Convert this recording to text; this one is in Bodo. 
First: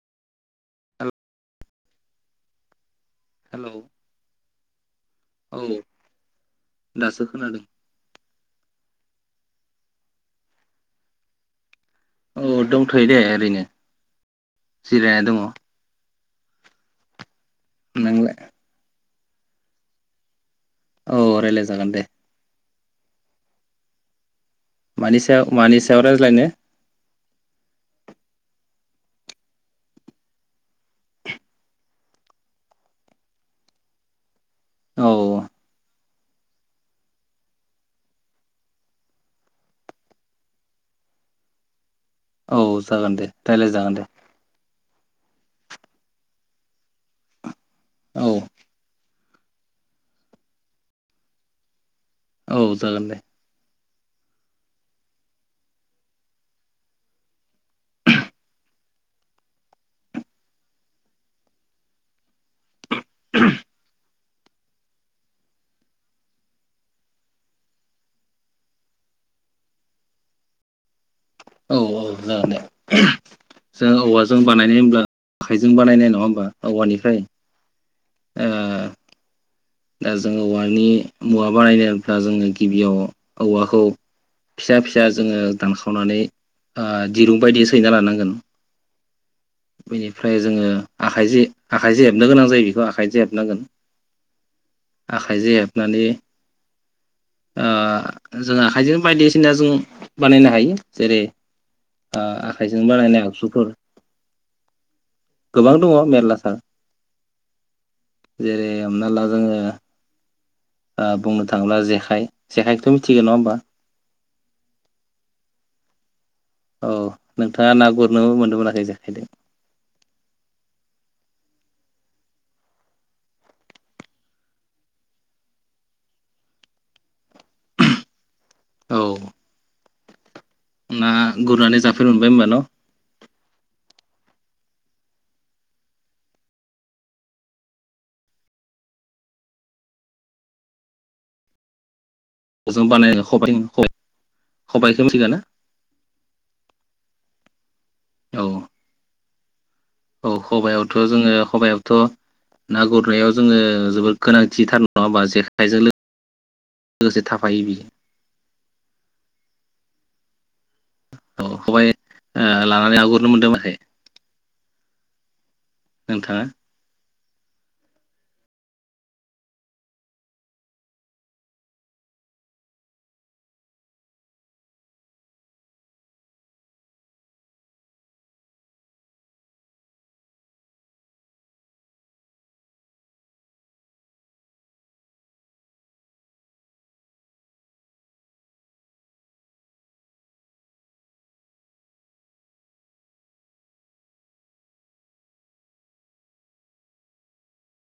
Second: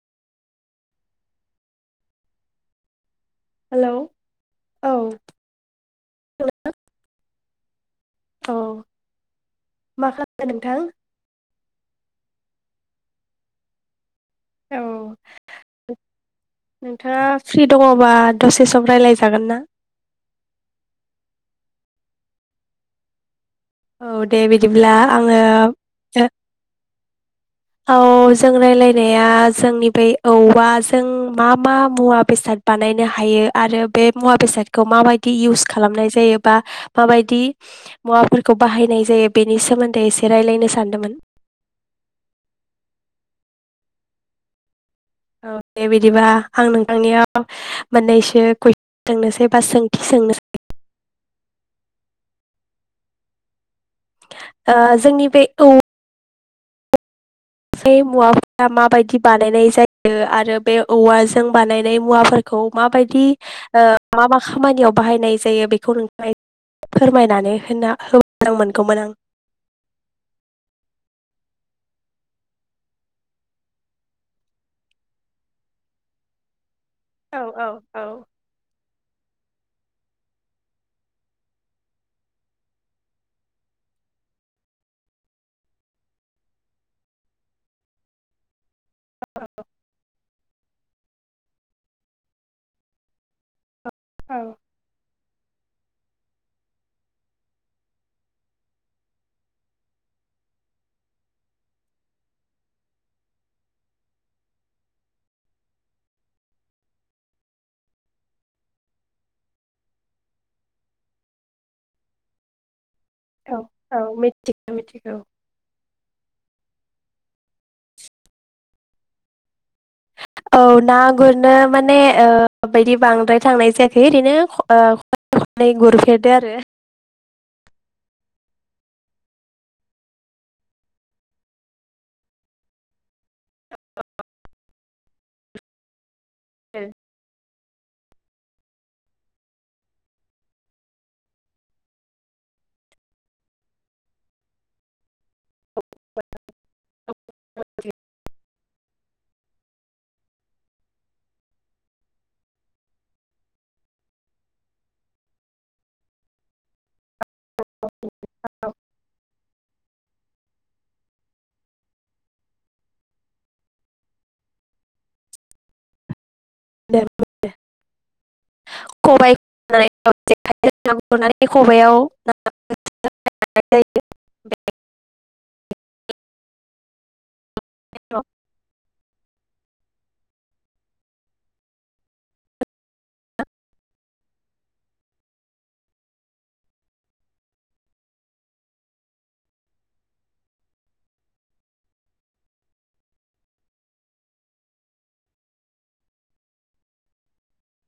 हेल' हेल हेलौ औ औ दासो खोनादों। औ मा खालामदों नोंथां। औ दंथयो दे ओरैनो। औ जिरायना दङ। नोंथाङा फ्रि दङबा नोंलाय दसे सम रायलाय जागोन ना? औ रायलाय जागोन दे। औ दे बिदिब्ला मानि आङो सायाव मानि सायाव रायज्लायनो औ जों रायलायनाया जोंनि ब औवा जों मा मा मुवा बेसाद बानायनो हायो आरो बे मुवा बेसाद खौ औ माबायदि इउस खालामनाय जायो बा मााबायदि मुवाफोरखौ बाहायनाय जायो बेनि सोमोन्दै एसे रायलायनो सानदोंमोन। औ जागोन दे रायलाय जागोन दे। औ दे बिदिबा आं नोंथांनियाव औ मोननैसो कुइ सोंनोसै बा सोंथि सोंनोसै औ जागोन दे। आ जोंनि बे औ मुवाफोरा माबायदि बानायनाय जायो आरो बे औवाजों बानायनाय मुवाफोर खौ माबायदि ओ मा मा खामानियाव बाहायनाय जायो बेखौ नोंथाङा फोरमायनानै होबा मोजां मोनगौमोन आं। औ औ जागोन दे जों औवाजों बानायनाय होनब्ला आखाइजों बानायनाय नङा होमबा? औवानिफ्राय औ औ औ ओ दा जोङो औवानि मुवा बानायनोब्ला जोङो गिबियाव औवाखौ फिसा फिसा जोङो दानखावनानै आ दिरुं बायदि सैना लानांगोन। बिनि फ्राय जोङो आखाइजो आखाइजो हेबनो गोनां जायो बेखौ आखाइजो हेबनांगोन। औ आखाइजो हेबनानै ओ जों आखाइजोनो बायदिसिना जों बानायनो हायो जेरै आखाइजो बानायनाय आगजुफोर गोबां दङ मेरलाथार जेरै हमना ला जोङो ओ बुंनो थाङोब्ला जेखाय जेखाइखौथ' मि औ औ मिथिगौ मिथिगौ। औ नोंथाङा ना गुरनो मोनदों मोनाखै जेाखायदों? औ ना गुरनो माने ओ बेदि बांद्राय थांनाय जायाखै ओ ओरैनो खननै गुरफेरदो आरो। औ ना गुरनानै जाफेर मोनबाय होनबा न? औ [unintelligible] जों बानाय खबाय-खबायाइखो मिथिगोना? [unintelligible] औ औ खबायावथ' जोङो खबायावथ' ना गुरनायाव जोङो जोबोद गोनांथिथार नङा होमबा जेखाइजों लोगो-लोगोसे था [unintelligible] औ खबाय ओ लानानै ना गुरनो मोनदों ना मोनाखै? नोंथाङा [unintelligible] [unintelligible]